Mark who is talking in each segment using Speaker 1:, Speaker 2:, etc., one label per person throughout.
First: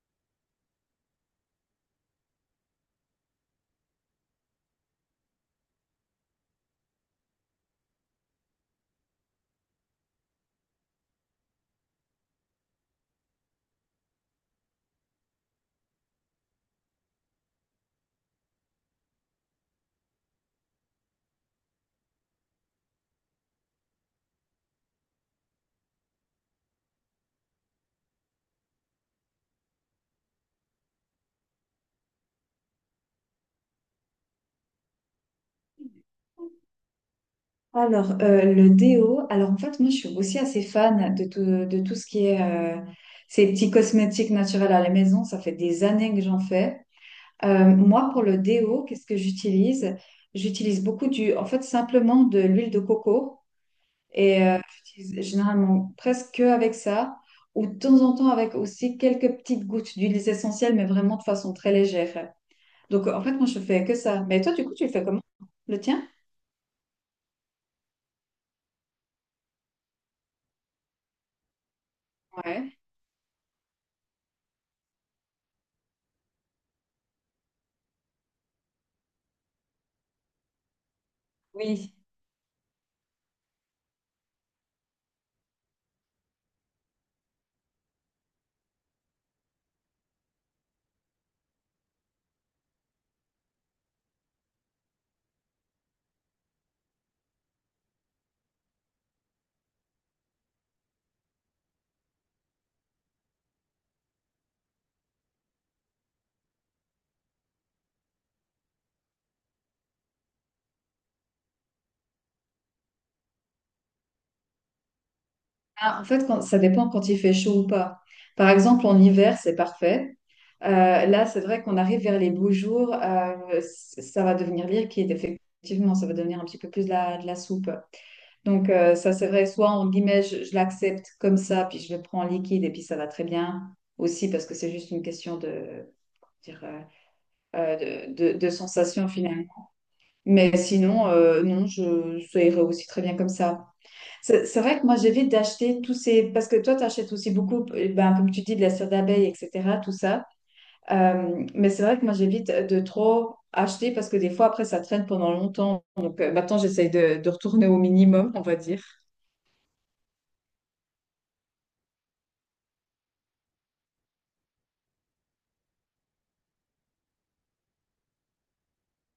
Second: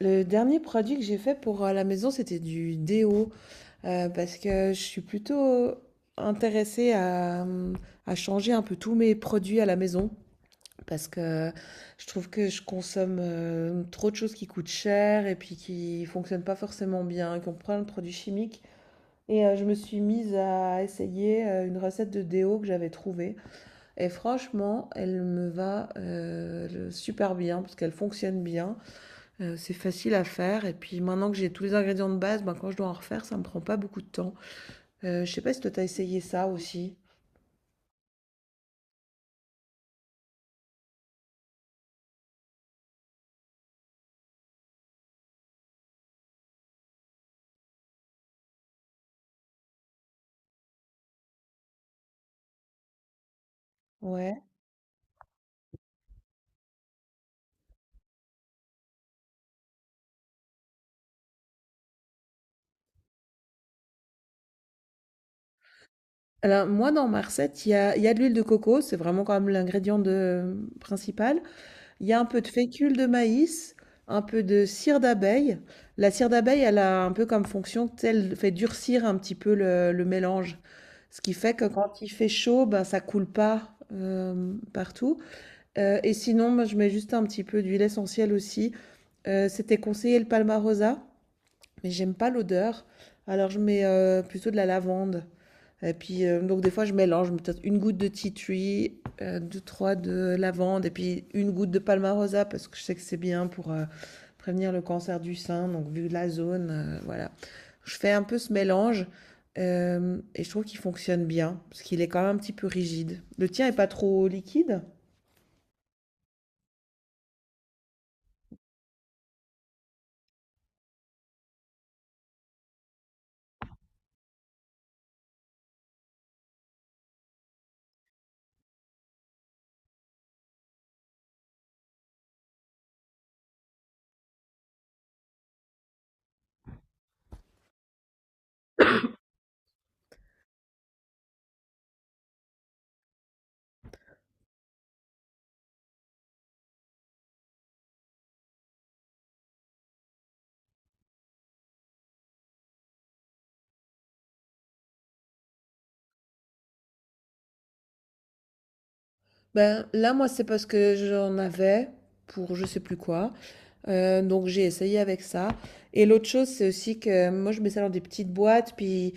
Speaker 1: Le dernier produit que j'ai fait pour la maison, c'était du déo, parce que je suis plutôt intéressée à changer un peu tous mes produits à la maison, parce que je trouve que je consomme trop de choses qui coûtent cher et puis qui fonctionnent pas forcément bien, qui ont plein de produits chimiques. Et je me suis mise à essayer une recette de déo que j'avais trouvée. Et franchement, elle me va super bien, parce qu'elle fonctionne bien. C'est facile à faire et puis maintenant que j'ai tous les ingrédients de base, ben, quand je dois en refaire, ça me prend pas beaucoup de temps. Je sais pas si toi t'as essayé ça aussi?
Speaker 2: Alors, le déo, alors en fait, moi, je suis aussi assez fan de tout ce qui est ces petits cosmétiques naturels à la maison. Ça fait des années que j'en fais. Moi, pour le déo, qu'est-ce que j'utilise? J'utilise beaucoup du, en fait, simplement de l'huile de coco.
Speaker 1: Ouais.
Speaker 2: Et j'utilise généralement presque que avec ça, ou de temps en temps avec aussi quelques petites gouttes d'huiles essentielles, mais vraiment de façon très légère. Donc, en fait, moi, je fais que ça. Mais toi, du coup, tu le fais comment? Le tien?
Speaker 1: Alors moi dans ma recette, il y a de l'huile de coco, c'est vraiment quand même l'ingrédient de mmh, principal. Il y a un peu de
Speaker 2: Ouais.
Speaker 1: fécule de maïs, un peu de cire d'abeille. La cire d'abeille, elle a un peu comme fonction, tu sais, elle fait durcir un petit peu le mélange. Ce qui fait que
Speaker 2: Oui.
Speaker 1: quand il fait chaud, ben, ça coule pas, partout. Et sinon, moi, je mets juste un petit peu d'huile essentielle aussi. C'était conseillé le Palmarosa, mais j'aime pas l'odeur. Alors je mets plutôt de la lavande. Et puis, donc des fois, je mélange, je mets peut-être une goutte de tea tree, deux, trois de lavande, et puis une goutte de palmarosa, parce que je sais que c'est bien pour prévenir le cancer du sein, donc vu la zone, voilà. Je fais un peu ce mélange, et je trouve qu'il fonctionne bien, parce qu'il est quand même un petit peu rigide. Le tien est pas trop liquide?
Speaker 2: Ah, en fait, ça dépend quand il fait chaud ou pas. Par exemple, en hiver, c'est parfait. Là, c'est vrai qu'on arrive vers les beaux jours, ça va devenir liquide, effectivement, ça va devenir un petit peu plus de la soupe. Donc, ça, c'est vrai, soit en guillemets, je l'accepte comme ça, puis je le prends en liquide, et puis ça va très bien aussi, parce que c'est juste une question de, dire, de sensation finalement. Mais sinon, non, je, ça irait aussi très bien comme ça. C'est vrai que moi, j'évite d'acheter tous ces... Parce que toi, tu achètes aussi beaucoup, ben, comme tu dis, de la cire d'abeille, etc., tout ça. Mais c'est vrai que moi, j'évite de trop acheter parce que des fois, après, ça traîne pendant longtemps. Donc, maintenant, j'essaye de retourner au minimum, on va dire.
Speaker 1: Ben, là, moi, c'est parce que j'en avais pour je sais plus quoi. Donc, j'ai essayé avec ça. Et l'autre chose, c'est aussi que moi, je mets ça dans des petites boîtes. Puis,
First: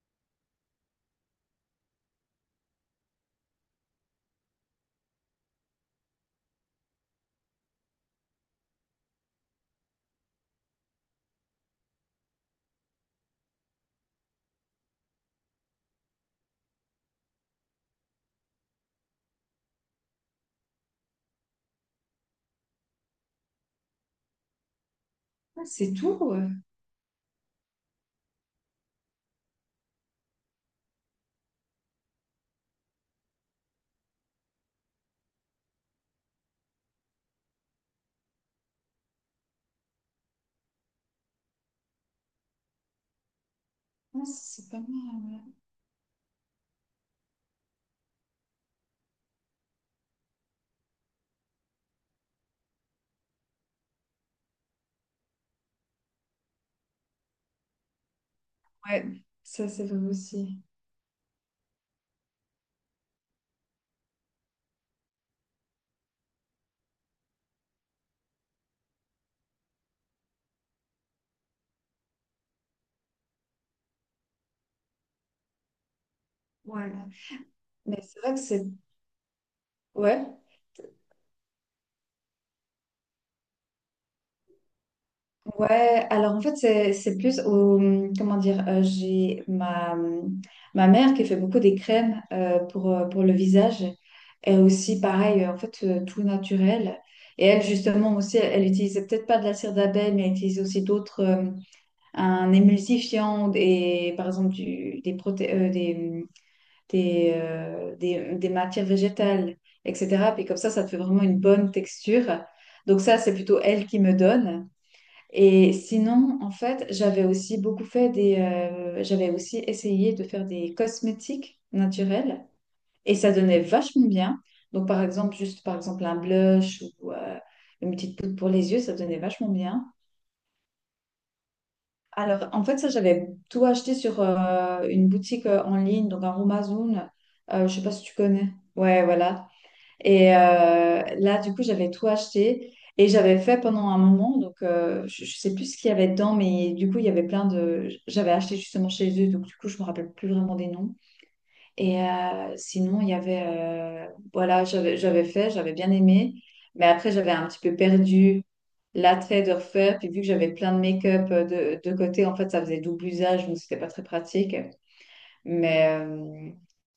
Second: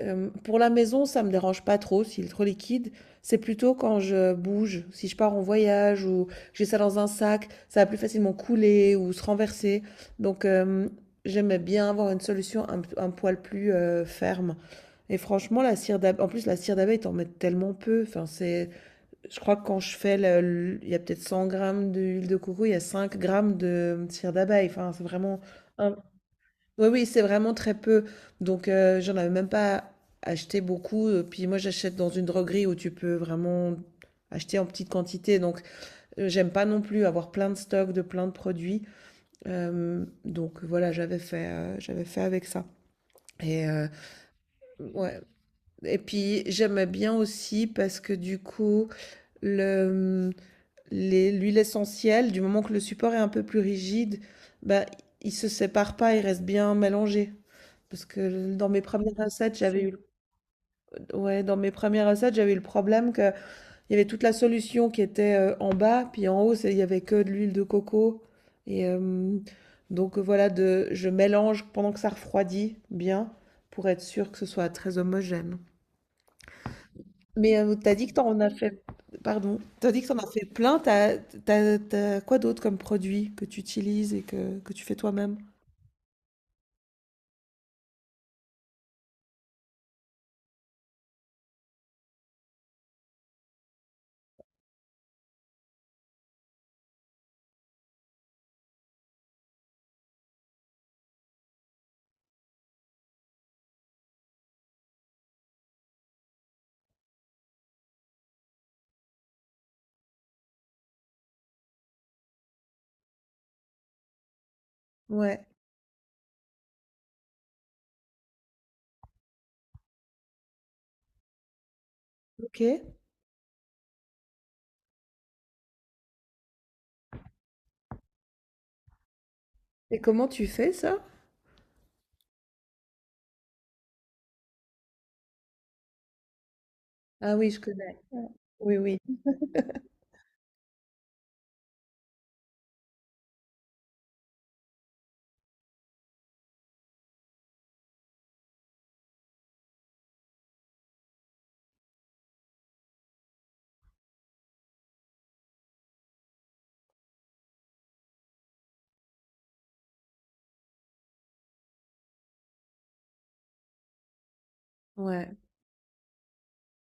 Speaker 1: pour la maison, ça me dérange pas trop s'il est trop liquide. C'est plutôt quand je bouge, si je pars en voyage ou que j'ai ça dans un sac, ça va plus facilement couler ou se renverser. Donc, j'aimais bien avoir une solution un poil plus ferme. Et franchement, la cire d'abeille, en plus, la cire d'abeille, t'en mets tellement peu. Enfin, c'est. Je crois que quand je fais, il y a peut-être 100 grammes d'huile de coco, il y a 5 grammes de cire d'abeille. Enfin, c'est vraiment...
Speaker 2: Ah, c'est
Speaker 1: un-
Speaker 2: tout. Ouais.
Speaker 1: Oui, oui, c'est vraiment très peu. Donc, j'en avais même pas acheté beaucoup. Puis moi, j'achète dans une droguerie où tu peux vraiment acheter en petite quantité. Donc, j'aime pas non plus avoir plein de stocks de plein de produits. Donc, voilà, j'avais fait avec ça. Et,
Speaker 2: Ah, c'est pas
Speaker 1: ouais.
Speaker 2: mal.
Speaker 1: Et puis, j'aimais bien aussi parce que du coup, le... l'huile essentielle, du moment que le support est un peu plus rigide, bah, il se sépare pas, il reste bien mélangé. Parce que dans mes
Speaker 2: Ouais,
Speaker 1: premières recettes,
Speaker 2: ça,
Speaker 1: j'avais
Speaker 2: c'est
Speaker 1: eu,
Speaker 2: vrai aussi.
Speaker 1: ouais, dans mes premières recettes, j'avais eu le problème que il y avait toute la solution qui était en bas, puis en haut, il y avait que de l'huile de coco. Et euh, donc voilà, je mélange pendant que ça refroidit bien pour être sûr que ce soit très homogène.
Speaker 2: Ouais.
Speaker 1: T'as
Speaker 2: Mais
Speaker 1: dit que
Speaker 2: c'est vrai
Speaker 1: t'en
Speaker 2: que
Speaker 1: as
Speaker 2: c'est...
Speaker 1: fait, pardon, t'as dit que t'en
Speaker 2: Ouais.
Speaker 1: as fait plein, t'as quoi d'autre comme produit que tu utilises et que tu fais toi-même?
Speaker 2: Ouais, alors en fait, c'est plus au, mmh, comment dire, j'ai ma, mmh, ma mère qui fait beaucoup des crèmes pour le visage. Elle aussi, pareil, en fait, tout naturel. Et elle, justement, aussi, elle utilisait peut-être pas de la cire d'abeille, mais elle utilise aussi d'autres, un émulsifiant et par exemple du, des, mmh, des matières végétales, etc. Puis comme ça te fait vraiment une bonne texture. Donc ça, c'est plutôt elle qui me donne.
Speaker 1: Ouais,
Speaker 2: Et sinon, en fait, j'avais aussi beaucoup fait des, j'avais aussi essayé de faire des cosmétiques naturels
Speaker 1: ok. Et
Speaker 2: et ça donnait vachement bien. Donc, par exemple, juste par exemple un blush ou une petite poudre pour les yeux, ça donnait vachement bien.
Speaker 1: comment tu fais ça?
Speaker 2: Alors, en fait, ça, j'avais tout acheté sur une boutique en ligne, donc un Amazon.
Speaker 1: Ah oui, je
Speaker 2: Je sais pas
Speaker 1: connais.
Speaker 2: si tu connais.
Speaker 1: Oui, oui.
Speaker 2: Ouais, voilà. Et là, du coup, j'avais tout acheté et j'avais fait pendant un moment. Donc, je sais plus ce qu'il y avait dedans, mais du coup, il y avait plein de. J'avais acheté justement chez eux, donc du coup, je me rappelle plus vraiment des noms. Et sinon, il y avait. Voilà, j'avais fait, j'avais bien aimé, mais après, j'avais un petit peu perdu l'attrait de refaire. Puis, vu que j'avais plein de make-up de côté, en fait, ça faisait double usage, donc c'était pas très pratique.
Speaker 1: Ouais,
Speaker 2: Mais,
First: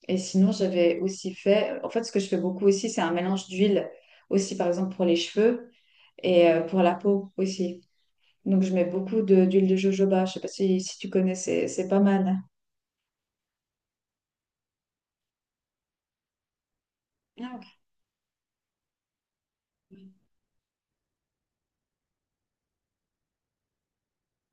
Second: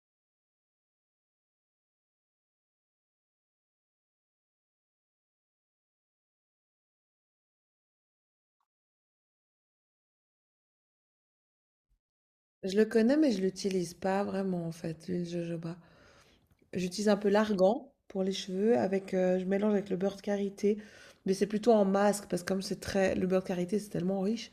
Speaker 2: et sinon, j'avais aussi fait, en fait, ce que je fais beaucoup aussi, c'est un mélange d'huile, aussi par exemple pour les cheveux et pour la peau aussi. Donc, je mets beaucoup d'huile de jojoba. Je sais pas si, si tu connais, c'est pas mal.
Speaker 1: je le connais, mais je l'utilise pas vraiment en fait, l'huile de jojoba. J'utilise un peu
Speaker 2: Ah, ok.
Speaker 1: l'argan pour les cheveux, je mélange avec le beurre de karité, mais c'est plutôt en masque parce que comme c'est très, le beurre de karité c'est tellement riche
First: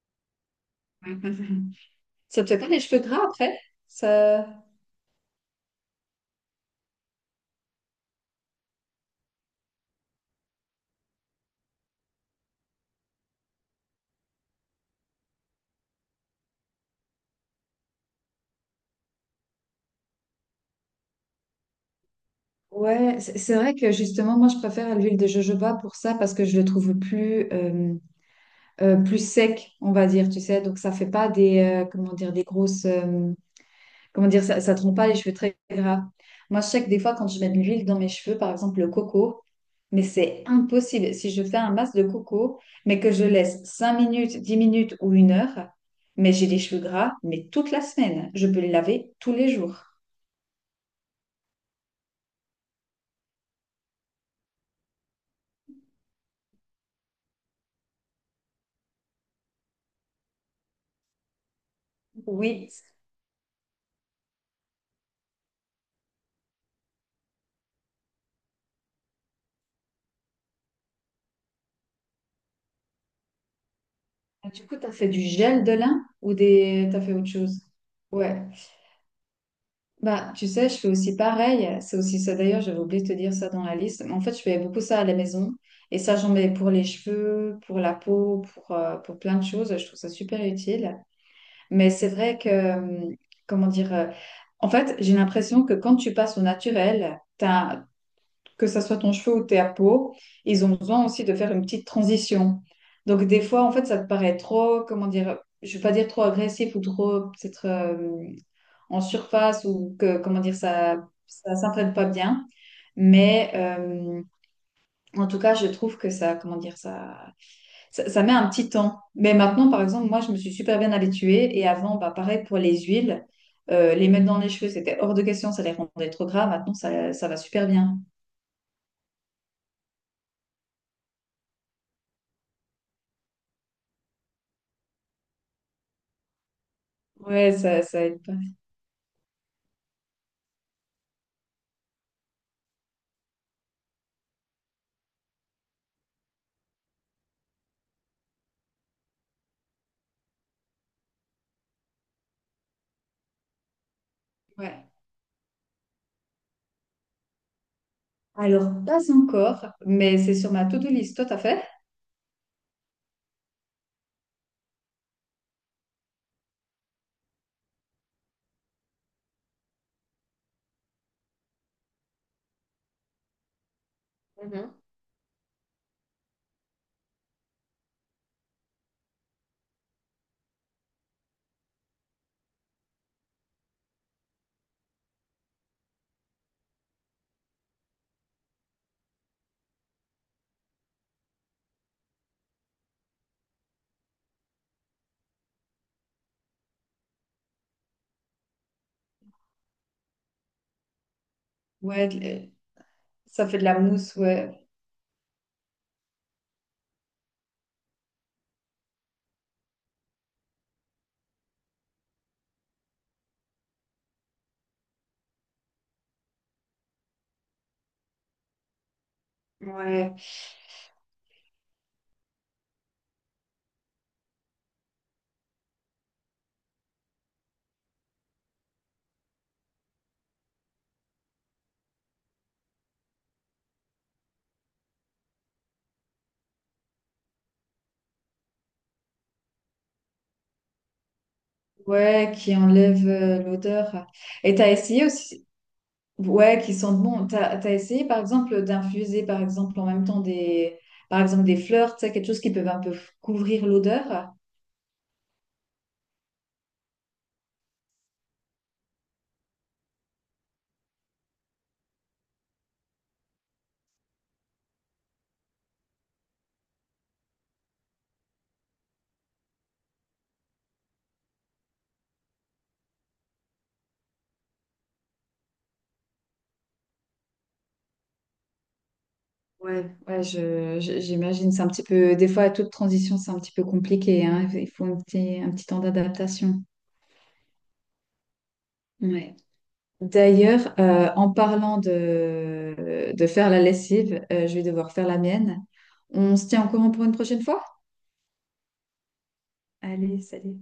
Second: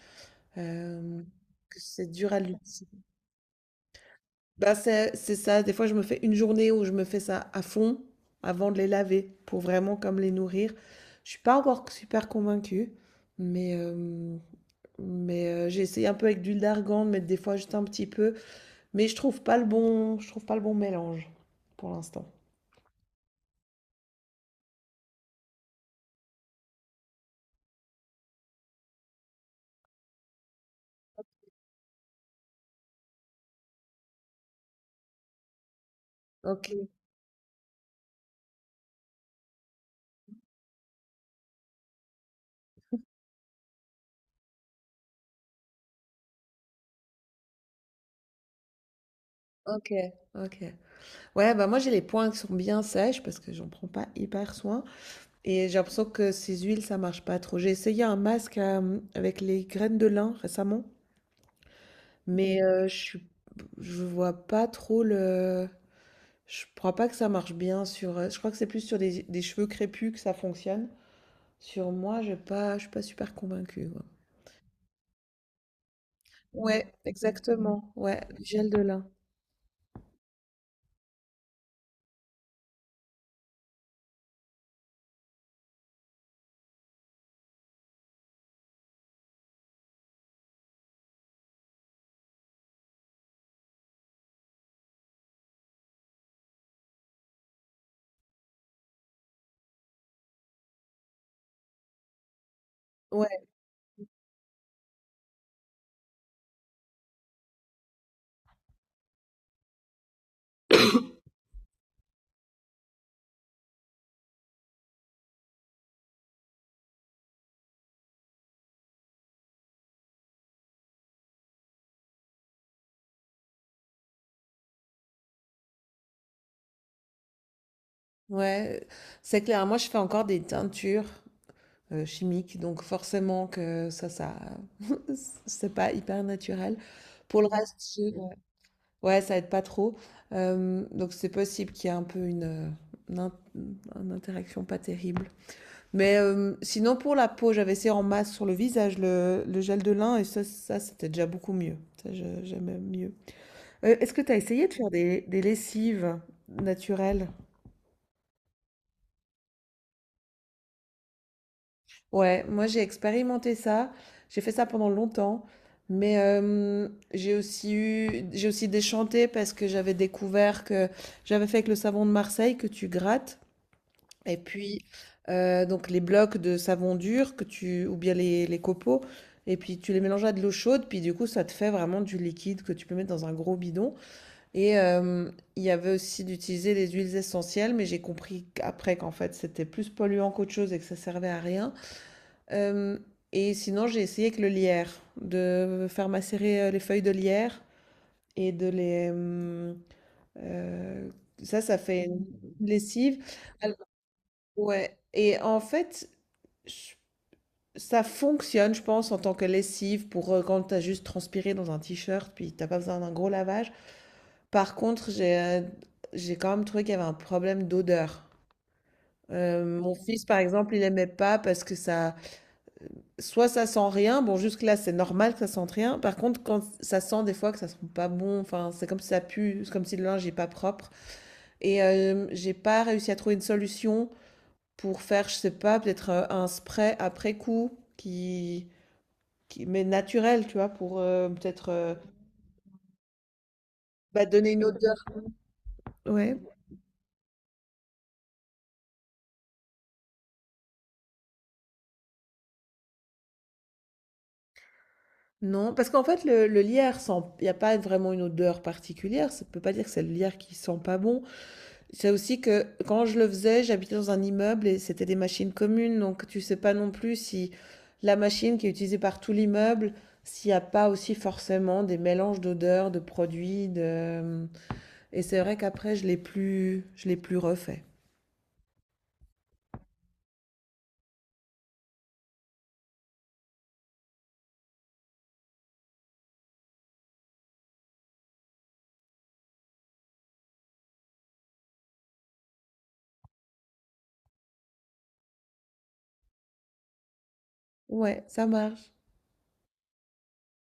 Speaker 1: euh, que c'est dur à
Speaker 2: Ça te fait pas les
Speaker 1: l'utiliser.
Speaker 2: cheveux gras après? Ça...
Speaker 1: Bah, c'est ça, des fois je me fais une journée où je me fais ça à fond avant de les laver pour vraiment comme les nourrir. Je suis pas encore super convaincue, mais, euh, mais j'ai essayé un peu avec d'huile d'argan, de mettre des fois juste un petit peu, mais je trouve pas le bon, je trouve pas le bon mélange pour l'instant.
Speaker 2: Ouais, c'est vrai que justement, moi, je préfère l'huile de jojoba pour ça parce que je le trouve plus, plus sec, on va dire, tu sais. Donc, ça fait pas des, comment dire, des grosses, comment dire, ça te rend pas les cheveux très gras. Moi, je
Speaker 1: Ok,
Speaker 2: sais que des fois, quand je mets de l'huile dans mes cheveux, par exemple le coco, mais c'est impossible. Si je fais un masque de coco, mais que je laisse 5 minutes, 10 minutes ou une heure, mais j'ai les cheveux gras, mais toute la semaine. Je peux les laver tous les jours.
Speaker 1: ok, ok. Ouais, bah moi j'ai les poings qui sont bien sèches parce que j'en prends pas hyper soin. Et j'ai l'impression que ces huiles, ça marche pas trop. J'ai essayé un masque avec les graines de lin récemment.
Speaker 2: Oui.
Speaker 1: Je suis, je vois pas trop le. Je crois pas que ça marche bien sur. Je crois que c'est plus sur des cheveux crépus que ça fonctionne. Sur moi, j'ai pas, je suis pas super convaincue, quoi.
Speaker 2: Du coup, tu as fait du gel de lin ou des...
Speaker 1: Ouais,
Speaker 2: tu as fait autre chose?
Speaker 1: exactement. Ouais, le
Speaker 2: Ouais.
Speaker 1: gel de lin.
Speaker 2: Bah, tu sais, je fais aussi pareil. C'est aussi ça. D'ailleurs, j'avais oublié de te dire ça dans la liste. Mais en fait, je fais beaucoup ça à la maison. Et ça, j'en mets pour les cheveux, pour la peau, pour plein de choses. Je trouve ça super utile. Mais c'est vrai que, comment dire, en fait, j'ai l'impression que quand tu passes au naturel, que ça soit ton cheveu ou ta peau, ils ont besoin aussi de faire une petite transition. Donc, des
Speaker 1: Ouais,
Speaker 2: fois, en fait, ça te paraît trop, comment dire, je ne vais pas dire trop agressif ou trop, peut-être. En surface ou que, comment dire, ça s'entraîne pas bien. Mais en tout cas, je trouve que ça, comment dire, ça met un petit temps. Mais maintenant, par exemple, moi, je me suis super bien habituée. Et avant, bah, pareil pour les huiles, les mettre dans les cheveux, c'était hors de question, ça les rendait trop gras. Maintenant, ça va super bien.
Speaker 1: ouais, c'est clair. Moi, je fais encore des teintures chimiques. Donc forcément que ça, c'est pas hyper naturel. Pour le
Speaker 2: Ouais,
Speaker 1: reste,
Speaker 2: ça aide
Speaker 1: ouais,
Speaker 2: pas.
Speaker 1: ouais, ça aide pas trop. Donc c'est possible qu'il y ait un peu une in- une interaction pas terrible. Sinon pour la peau, j'avais essayé en masse sur le visage le gel de lin et ça c'était déjà beaucoup mieux. Ça, j'aimais mieux. Est-ce que tu as essayé de
Speaker 2: Ouais.
Speaker 1: faire des lessives naturelles?
Speaker 2: Alors, pas encore, mais c'est sur ma to-do list. Toi, t'as fait?
Speaker 1: Ouais, moi j'ai expérimenté ça, j'ai fait ça pendant longtemps, j'ai aussi eu, j'ai aussi déchanté parce que j'avais découvert que j'avais fait avec le savon de Marseille que tu grattes, et
Speaker 2: Mhm.
Speaker 1: puis donc les blocs de savon dur que tu, ou bien les copeaux, et puis tu les mélanges à de l'eau chaude, puis du coup ça te fait vraiment du liquide que tu peux mettre dans un gros bidon. Et euh, il y avait aussi d'utiliser les huiles essentielles, mais j'ai compris qu'après qu'en fait c'était plus polluant qu'autre chose et que ça servait à rien. Euh, et sinon, j'ai essayé avec le lierre, de faire macérer les feuilles de lierre et de les... euh, ça, ça fait
Speaker 2: Ouais,
Speaker 1: une lessive.
Speaker 2: ça fait de
Speaker 1: Alors,
Speaker 2: la mousse, ouais.
Speaker 1: ouais. Et en fait, je- ça fonctionne, je pense, en tant que lessive pour quand tu as juste transpiré dans un t-shirt, puis t'as pas besoin d'un gros lavage. Par contre, j'ai quand même trouvé qu'il y avait un problème d'odeur. Mon
Speaker 2: Ouais.
Speaker 1: fils, par exemple, il aimait pas parce que ça... soit ça sent rien, bon jusque-là c'est normal que ça sente rien, par contre quand ça sent des fois que ça sent pas bon, enfin c'est comme si ça pue, c'est comme si le linge est pas propre, et j'ai pas réussi à trouver une solution pour faire, je sais pas, peut-être un spray après coup qui, qui mais naturel, tu vois, pour peut-être
Speaker 2: Ouais, qui enlève l'odeur.
Speaker 1: bah, donner
Speaker 2: Et
Speaker 1: une
Speaker 2: t'as
Speaker 1: odeur.
Speaker 2: essayé aussi,
Speaker 1: Ouais,
Speaker 2: ouais, qui sentent bon. T'as essayé, par exemple, d'infuser, par exemple, en même temps des, par exemple, des fleurs, tu sais, quelque chose qui peut un peu couvrir l'odeur.
Speaker 1: non, parce qu'en fait le lierre sent, il n'y a pas vraiment une odeur particulière, ça peut pas dire que c'est le lierre qui sent pas bon, c'est aussi que quand je le faisais, j'habitais dans un immeuble et c'était des machines communes, donc tu sais pas non plus si la machine qui est utilisée par tout l'immeuble, s'il n'y a pas aussi forcément des mélanges d'odeurs, de produits, de... Et c'est vrai qu'après, je l'ai plus refait.
Speaker 2: Ouais. Ouais, j'imagine, c'est un petit peu, des fois, toute transition, c'est un petit peu compliqué, hein. Il faut un petit temps d'adaptation. Ouais. D'ailleurs, en parlant de faire la lessive, je vais devoir faire la mienne. On se tient au courant pour une prochaine fois?
Speaker 1: Ouais, ça marche.
Speaker 2: Allez, salut.